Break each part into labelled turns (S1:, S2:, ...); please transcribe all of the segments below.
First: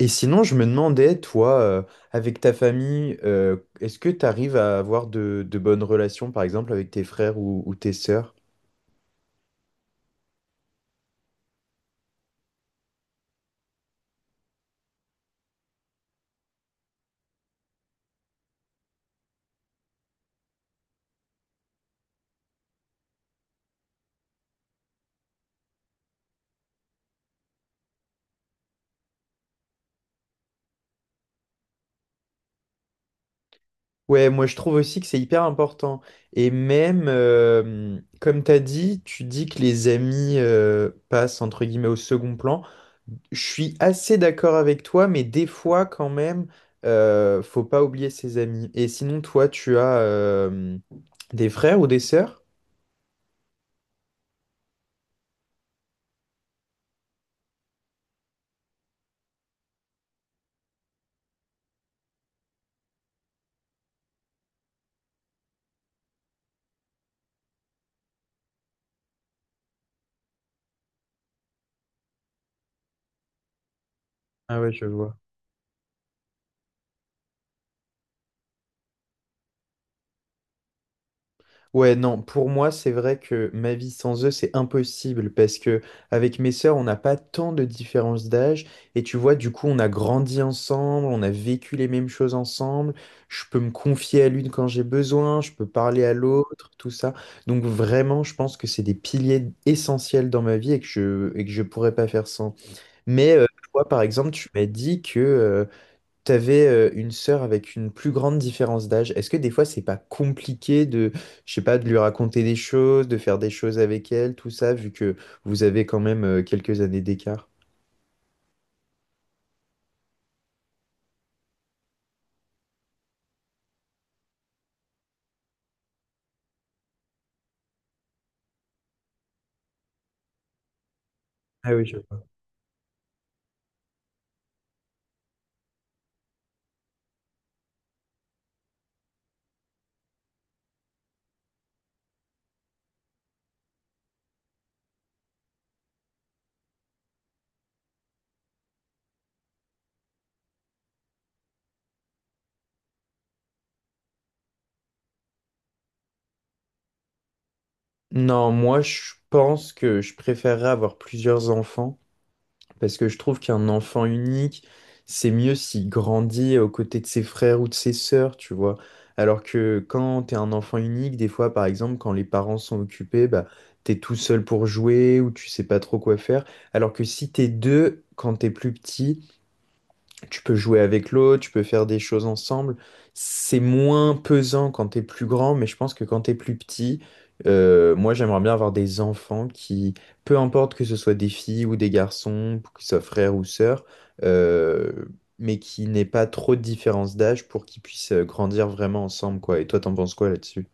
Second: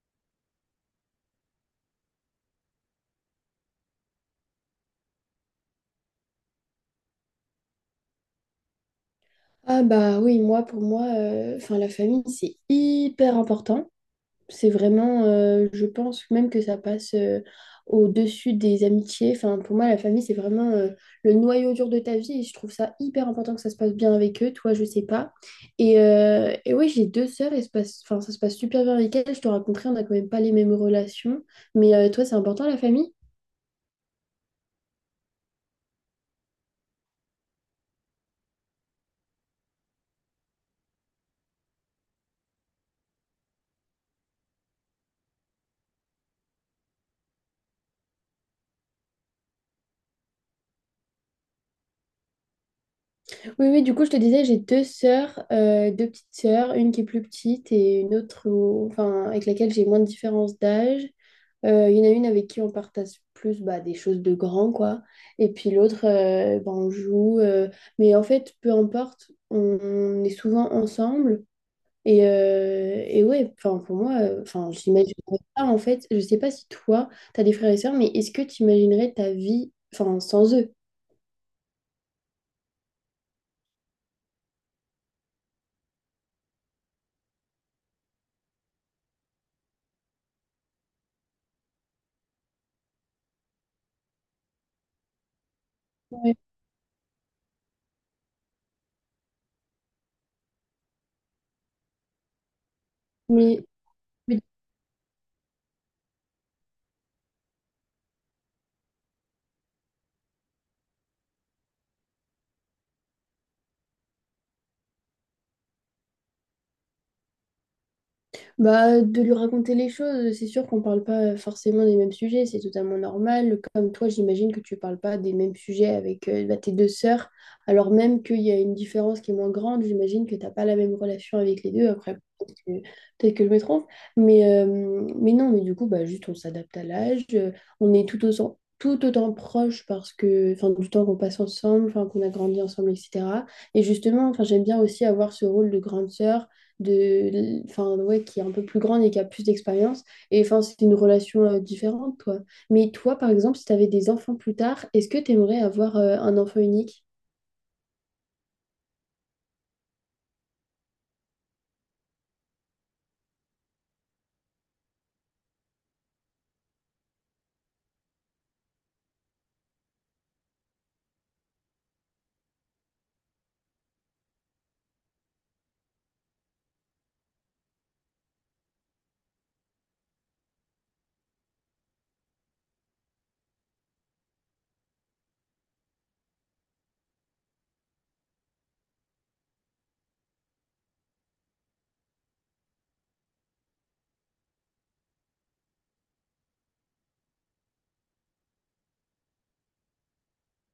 S1: Et sinon, je me demandais, toi, avec ta famille, est-ce que tu arrives à avoir de bonnes relations, par exemple, avec tes frères ou tes sœurs?
S2: Ah bah oui, moi pour moi, enfin la famille c'est hyper important. C'est vraiment, je pense même que ça passe au-dessus des amitiés. Enfin pour moi la famille c'est vraiment le noyau dur de ta vie et je trouve ça hyper important que ça se passe bien avec eux. Toi je sais pas. Et oui j'ai deux sœurs et se passe, enfin ça se passe super bien avec elles. Je te raconterai, on n'a quand même pas les mêmes relations. Mais toi c'est important la famille?
S1: Ouais, moi je trouve aussi que c'est hyper important. Et même, comme tu as dit, tu dis que les amis passent entre guillemets au second plan. Je suis assez d'accord avec toi, mais des fois quand même, faut pas oublier ses amis. Et sinon, toi, tu as des frères ou des sœurs?
S2: Oui, oui, du coup, je te disais, j'ai deux sœurs, deux petites sœurs, une qui est plus petite et une autre enfin, avec laquelle j'ai moins de différence d'âge. Il y en a une avec qui on partage plus bah, des choses de grand, quoi. Et puis l'autre, bah, on joue. Mais en fait, peu importe, on est souvent ensemble. Et ouais, enfin, pour moi,
S1: Ah
S2: enfin,
S1: ouais, je
S2: j'imagine
S1: vois.
S2: pas, en fait, je sais pas si toi, tu as des frères et sœurs, mais est-ce que tu imaginerais ta vie, enfin, sans eux?
S1: Ouais, non, pour moi, c'est vrai que ma vie sans eux, c'est impossible parce que avec mes sœurs, on n'a pas tant de différence d'âge et tu vois, du coup, on a grandi ensemble, on a vécu les mêmes choses ensemble. Je peux me confier à l'une quand j'ai besoin, je peux parler à
S2: Ouais.
S1: l'autre, tout ça. Donc vraiment, je pense que c'est des piliers essentiels dans ma vie et que je pourrais pas faire sans. Mais
S2: Mais,
S1: toi, par exemple,
S2: mais.
S1: tu m'as dit que tu avais une sœur avec une plus grande différence d'âge. Est-ce que des fois, c'est pas compliqué de, je sais pas, de lui raconter des choses, de faire des choses avec elle, tout ça, vu que vous avez quand même quelques années d'écart?
S2: Bah, de lui raconter les choses, c'est sûr qu'on parle pas forcément des mêmes sujets, c'est totalement normal. Comme toi, j'imagine que tu parles pas des mêmes sujets avec bah, tes deux sœurs, alors même qu'il y a une différence qui est moins grande, j'imagine que t'as pas la même relation avec les
S1: Ah oui,
S2: deux.
S1: je
S2: Après,
S1: vois.
S2: peut-être que, peut-être que je me trompe, mais, euh, mais non, mais du coup, bah, juste on s'adapte à l'âge, on est tout autant proche parce que, enfin, du temps qu'on passe ensemble, enfin, qu'on a grandi ensemble, etc. Et justement, enfin, j'aime bien aussi avoir ce rôle de grande sœur de, enfin, ouais, qui est un peu plus grande et qui a plus d'expérience. Et enfin, c'est une relation différente, quoi. Mais toi, par exemple, si tu avais des enfants plus tard, est-ce que tu aimerais avoir un enfant unique?
S1: Non, moi, je pense que je préférerais avoir plusieurs enfants. Parce que je trouve qu'un enfant unique, c'est mieux s'il grandit aux côtés de ses frères ou de ses sœurs, tu vois. Alors que quand t'es un enfant unique, des fois, par exemple, quand les parents sont occupés, bah, t'es tout seul pour jouer ou tu sais pas trop quoi faire. Alors que si t'es deux, quand t'es plus petit, tu peux jouer avec l'autre, tu peux faire des choses ensemble. C'est moins pesant quand t'es plus grand, mais je pense que quand t'es plus petit, moi j'aimerais bien avoir des enfants qui, peu importe que ce soit des filles ou des garçons, que ce soit frère ou sœur, euh, mais qui n'aient pas trop de différence d'âge pour qu'ils puissent grandir vraiment ensemble, quoi. Et toi, t'en penses quoi là-dessus?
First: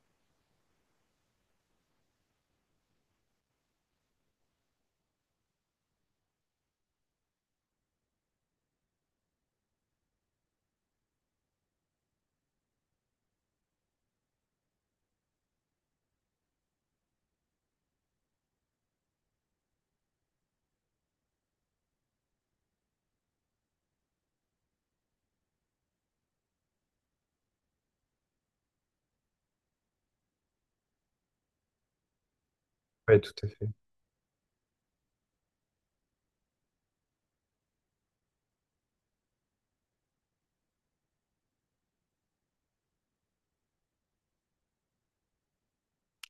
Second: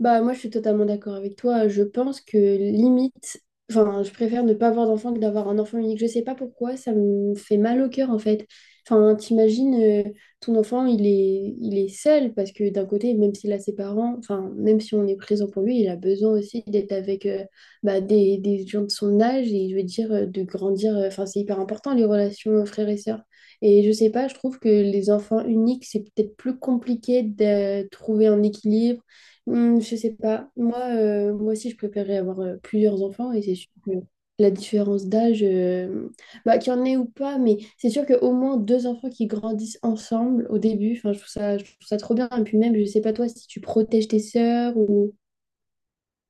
S2: Bah, moi, je suis totalement d'accord avec toi. Je pense que limite, enfin, je préfère ne pas avoir d'enfant que d'avoir un enfant unique. Je sais pas pourquoi, ça me fait mal au cœur en fait. Enfin, t'imagines, ton enfant, il est seul parce que d'un côté, même s'il a ses parents, enfin, même si on est présent pour lui, il a besoin aussi d'être avec bah, des gens de son âge et je veux dire, de grandir. Enfin, c'est hyper important les relations frères et sœurs. Et je sais pas, je trouve que les enfants uniques, c'est peut-être plus compliqué de trouver un équilibre. Hmm, je sais pas. Moi, moi aussi, je préférerais avoir plusieurs
S1: Ouais,
S2: enfants
S1: tout
S2: et
S1: à
S2: c'est
S1: fait.
S2: sûr que la différence d'âge, bah, qu'il y en ait ou pas, mais c'est sûr qu'au moins deux enfants qui grandissent ensemble au début, enfin, je trouve ça trop bien. Et puis même, je sais pas toi si tu protèges tes sœurs ou...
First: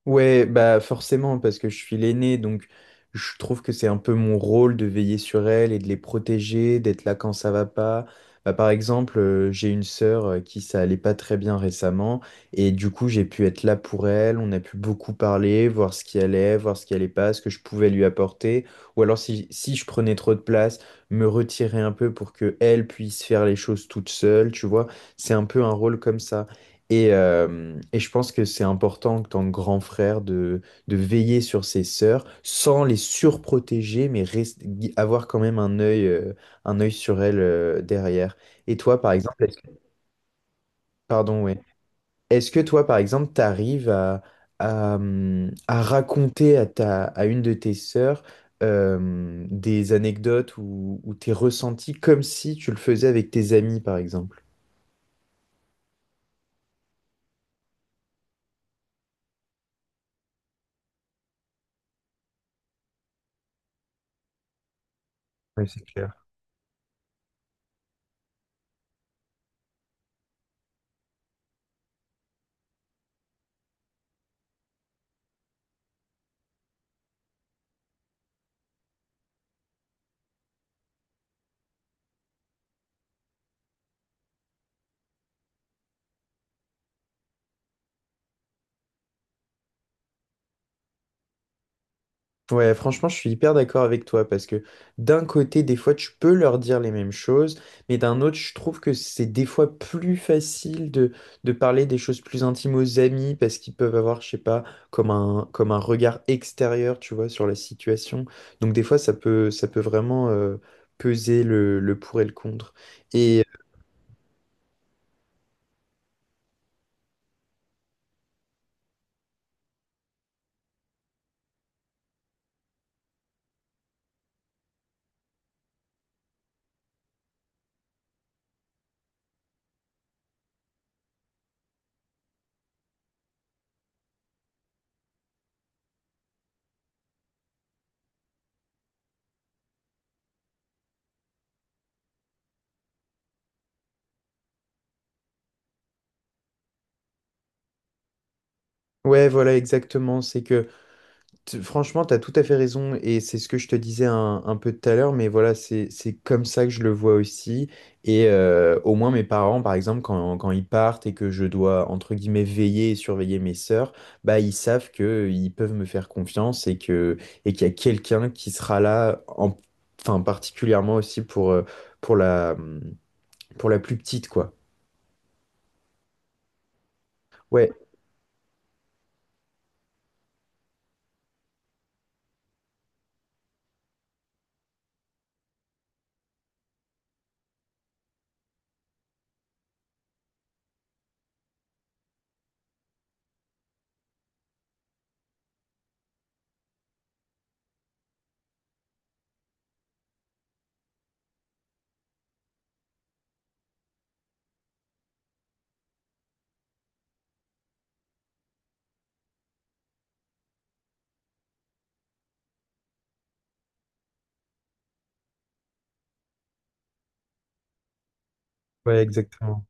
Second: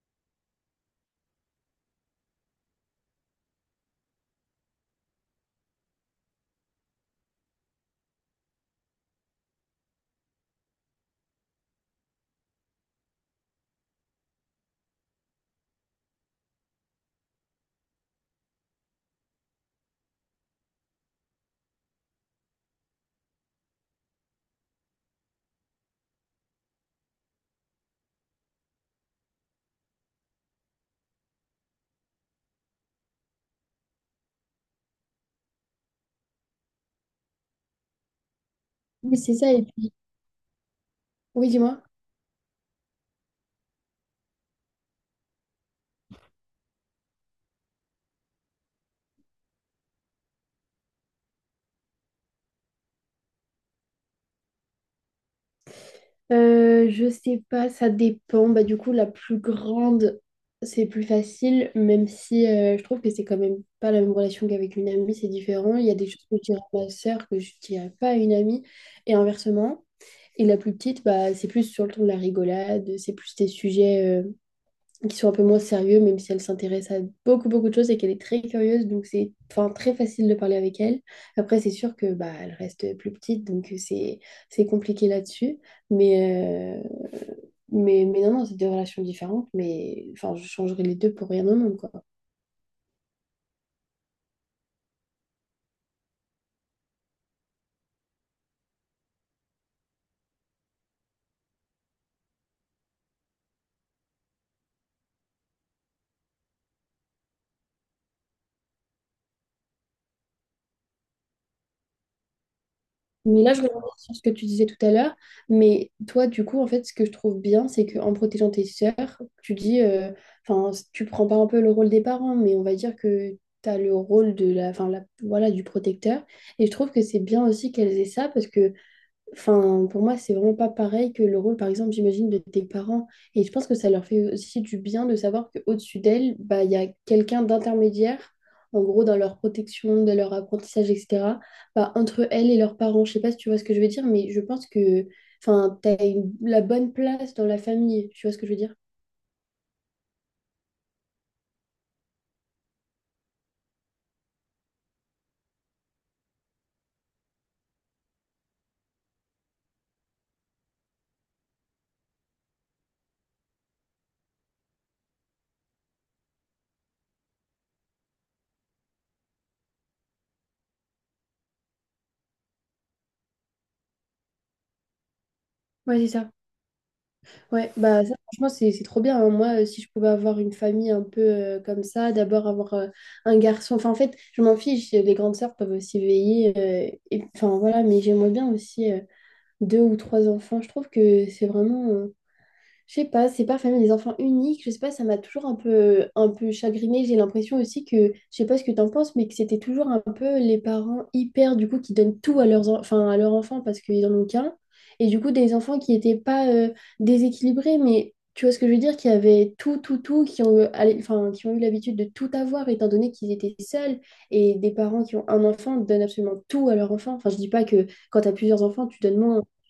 S1: Ouais, bah forcément, parce que je suis l'aîné, donc je trouve que c'est un peu mon rôle de veiller sur elles et de les protéger, d'être là quand ça va pas. Bah, par exemple, j'ai une sœur qui ça allait pas très bien récemment, et du coup j'ai pu être là pour elle, on a pu beaucoup parler, voir ce qui allait, voir ce qui allait pas, ce que je pouvais lui apporter, ou alors si je prenais trop de place, me retirer un peu pour que elle puisse faire les choses toute seule, tu vois, c'est un peu un rôle comme ça. Et je pense que c'est important en tant que grand frère de veiller sur ses sœurs sans les surprotéger, mais avoir quand même un œil sur elles derrière. Et toi, par
S2: Oui, c'est
S1: exemple,
S2: ça.
S1: est-ce
S2: Et
S1: que,
S2: puis...
S1: pardon,
S2: Oui,
S1: ouais.
S2: dis-moi.
S1: Est-ce que toi, par exemple, t'arrives à, à raconter à ta, à une de tes sœurs des anecdotes ou tes ressentis comme si tu le faisais avec tes amis, par exemple?
S2: Je sais pas, ça dépend. Bah, du coup, la plus grande, c'est plus facile, même si je trouve que c'est quand même pas la même relation qu'avec une amie, c'est
S1: Ouais,
S2: différent.
S1: c'est
S2: Il y a des choses
S1: clair.
S2: que je dirais à ma sœur que je dirais pas à une amie, et inversement. Et la plus petite, bah, c'est plus sur le ton de la rigolade, c'est plus des sujets qui sont un peu moins sérieux, même si elle s'intéresse à beaucoup, beaucoup de choses et qu'elle est très curieuse, donc c'est enfin, très facile de parler avec elle. Après, c'est sûr que bah, elle reste plus petite, donc c'est compliqué là-dessus. Mais, mais non, non, c'est des relations différentes, mais enfin, je changerais les deux pour rien au monde, quoi.
S1: Ouais, franchement, je suis hyper d'accord avec toi parce que d'un côté, des fois, tu peux leur dire les mêmes choses, mais d'un autre, je trouve que c'est des fois plus facile de parler des choses plus intimes aux amis parce qu'ils peuvent avoir, je sais pas, comme un regard extérieur, tu vois, sur la situation. Donc, des fois, ça peut vraiment peser le pour et le contre.
S2: Mais
S1: Et
S2: là, je reviens sur ce que tu disais tout à l'heure, mais toi, du coup, en fait, ce que je trouve bien, c'est qu'en protégeant tes sœurs, tu dis, enfin, tu prends pas un peu le rôle des parents, mais on va dire que tu as le rôle de la, enfin, voilà, du protecteur. Et je trouve que c'est bien aussi qu'elles aient ça, parce que enfin, pour moi, c'est vraiment pas pareil que le rôle, par exemple, j'imagine, de tes parents. Et je pense que ça leur fait aussi du bien de savoir qu'au-dessus d'elles, bah, il y a quelqu'un d'intermédiaire, en gros, dans leur protection, dans leur apprentissage, etc., bah, entre elles et leurs parents. Je sais pas si tu vois ce que je veux dire, mais je pense que, enfin, la bonne place dans la famille. Tu vois ce que je veux dire?
S1: ouais, voilà, exactement. Franchement, tu as tout à fait raison et c'est ce que je te disais un peu tout à l'heure, mais voilà, c'est comme ça que je le vois aussi. Et au moins mes parents, par exemple, quand ils partent et que je dois, entre guillemets, veiller et surveiller mes sœurs, bah, ils savent que ils peuvent me faire confiance et que, et qu'il y a quelqu'un qui sera là, enfin, particulièrement aussi pour la, pour la plus petite, quoi.
S2: Ouais, c'est ça.
S1: Ouais,
S2: Ouais, bah ça, franchement, c'est trop bien, hein. Moi, si je pouvais avoir une famille un peu comme ça, d'abord avoir un garçon. Enfin, en fait, je m'en fiche. Les grandes sœurs peuvent aussi veiller, enfin, voilà, mais j'aimerais bien aussi deux ou trois enfants. Je trouve que c'est vraiment. Je sais pas, c'est pas famille des enfants uniques, je sais pas, ça m'a toujours un peu chagrinée. J'ai l'impression aussi que, je sais pas ce que t'en penses, mais que c'était toujours un peu les parents hyper, du coup, qui donnent tout à leurs, enfin, à leurs enfants parce qu'ils en ont qu'un. Et du coup, des enfants qui étaient pas déséquilibrés, mais tu vois ce que je veux dire, qui avaient tout, tout, tout, qui ont, eu- allez, enfin, qui ont eu l'habitude de tout avoir étant donné qu'ils étaient seuls. Et des parents qui ont un enfant donnent absolument tout à leur enfant. Enfin, je dis pas que quand t'as plusieurs enfants,
S1: ouais,
S2: tu donnes moins.
S1: exactement.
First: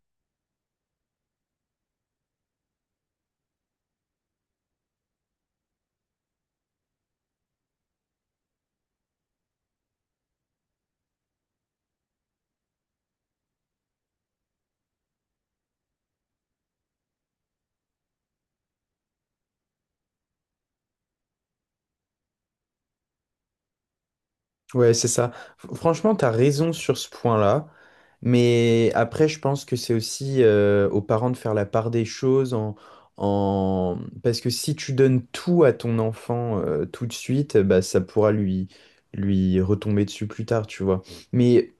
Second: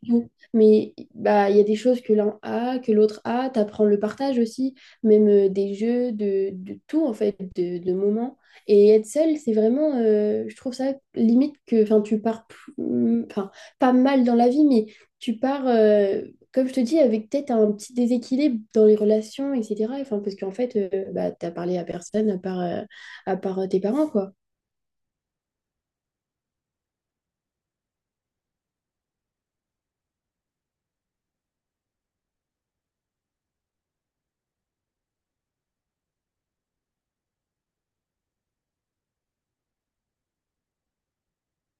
S2: Mais bah, il y a des choses que l'un a, que l'autre a. T'apprends le partage aussi, même des jeux, de tout en fait, de moments. Et être seul, c'est vraiment, je trouve ça limite que, enfin, tu pars, plus- mm, enfin, pas mal dans la vie, mais tu pars, comme je te dis, avec peut-être un petit déséquilibre dans les relations, etc. Enfin, parce qu'en fait, bah, t'as parlé à personne à part, à part tes parents, quoi.
S1: Ouais, c'est ça. Franchement, t'as raison sur ce point-là. Mais après, je pense que c'est aussi aux parents de faire la part des choses en, en... Parce que si tu donnes tout à ton enfant tout de suite, bah, ça pourra lui, lui retomber dessus plus tard, tu vois. Mais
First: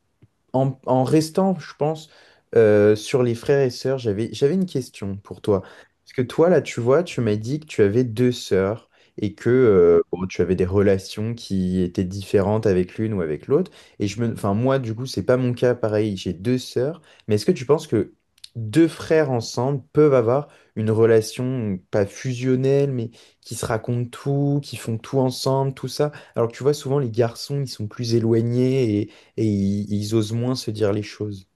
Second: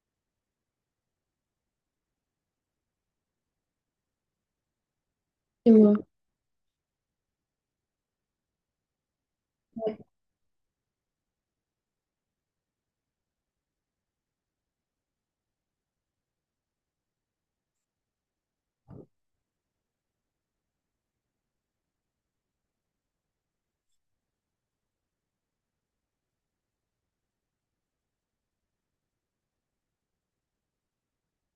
S1: en, en restant, je pense, sur les frères et sœurs, j'avais une question pour toi.
S2: Et moi,
S1: Parce que toi, là, tu vois, tu m'as dit que tu avais deux sœurs et que bon, tu avais des relations qui étaient différentes avec l'une ou avec l'autre. Et je me, enfin, moi, du coup, c'est pas mon cas, pareil, j'ai deux sœurs. Mais est-ce que tu penses que deux frères ensemble peuvent avoir une relation pas fusionnelle, mais qui se racontent tout, qui font tout ensemble, tout ça? Alors que tu vois, souvent, les garçons, ils sont plus éloignés et ils osent moins se dire les choses.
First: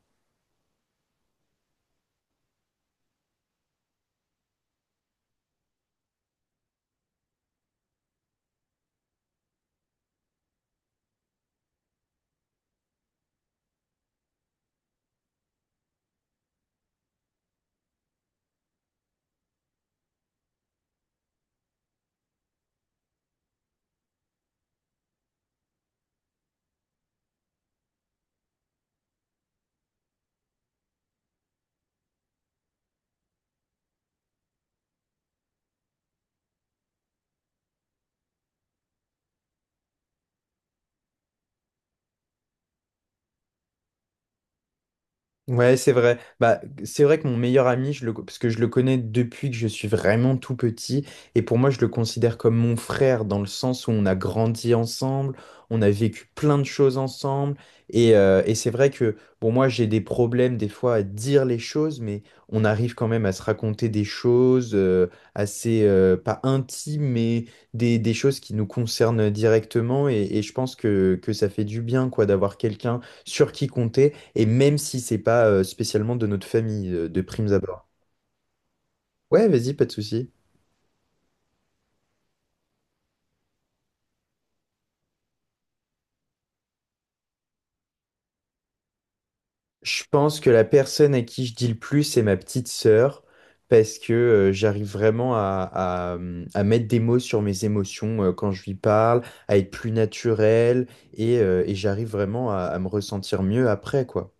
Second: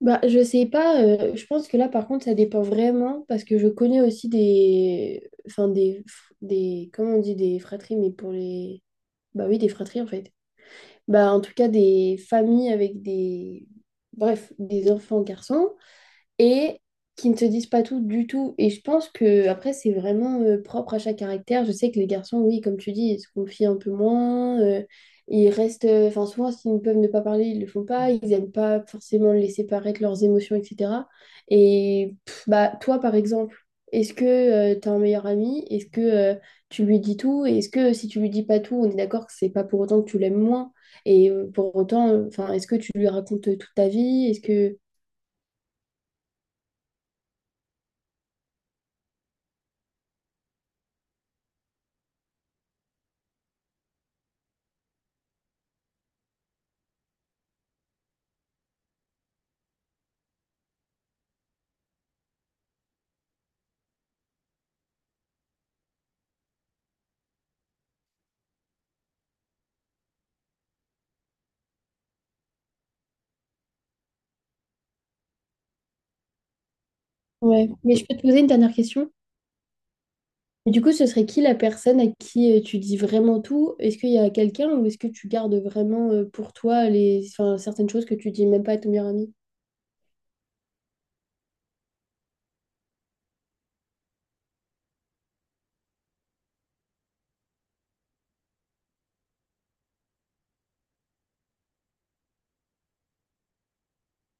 S2: bah, je sais pas, je pense que là par contre ça dépend vraiment parce que je connais aussi des enfin des comment on dit des fratries mais pour les bah oui des fratries en fait. Bah en tout cas des familles avec des bref, des enfants garçons et qui ne te disent pas tout du tout. Et je pense que après, c'est vraiment propre à chaque caractère. Je sais que les garçons, oui, comme tu dis, ils se confient un peu moins. Ils restent, enfin, souvent, s'ils peuvent ne pas parler, ils le font pas. Ils n'aiment pas forcément laisser paraître leurs émotions, etc. Et pff, bah, toi, par exemple, est-ce que tu as un meilleur ami? Est-ce que tu lui dis tout? Et est-ce que si tu lui dis pas tout, on est d'accord que c'est pas pour autant que tu l'aimes moins? Et pour autant, enfin, est-ce que tu lui racontes toute ta vie? Est-ce que
S1: Ouais, c'est vrai. Bah, c'est vrai que mon meilleur ami, parce que je le connais depuis que je suis vraiment tout petit, et pour moi, je le considère comme mon frère dans le sens où on a grandi ensemble, on a vécu plein de choses ensemble, et c'est vrai que, bon, moi, j'ai des problèmes des fois à dire les choses, mais on arrive quand même à se raconter des choses assez, pas intimes, mais des choses qui nous concernent directement, et je pense que ça fait du bien, quoi, d'avoir quelqu'un sur qui compter. Et même si c'est pas spécialement de notre famille, de primes
S2: ouais,
S1: abord.
S2: mais je peux te poser une dernière question.
S1: Ouais, vas-y, pas de souci.
S2: Et du coup, ce serait qui la personne à qui tu dis vraiment tout? Est-ce qu'il y a quelqu'un ou est-ce que tu gardes vraiment pour toi les... enfin, certaines choses que tu dis même pas à ton meilleur ami?
S1: Je pense que la personne à qui je dis le plus, c'est ma petite sœur, parce que j'arrive vraiment à, à mettre des mots sur mes émotions quand je lui parle, à être plus naturel, et j'arrive vraiment à me ressentir mieux après, quoi.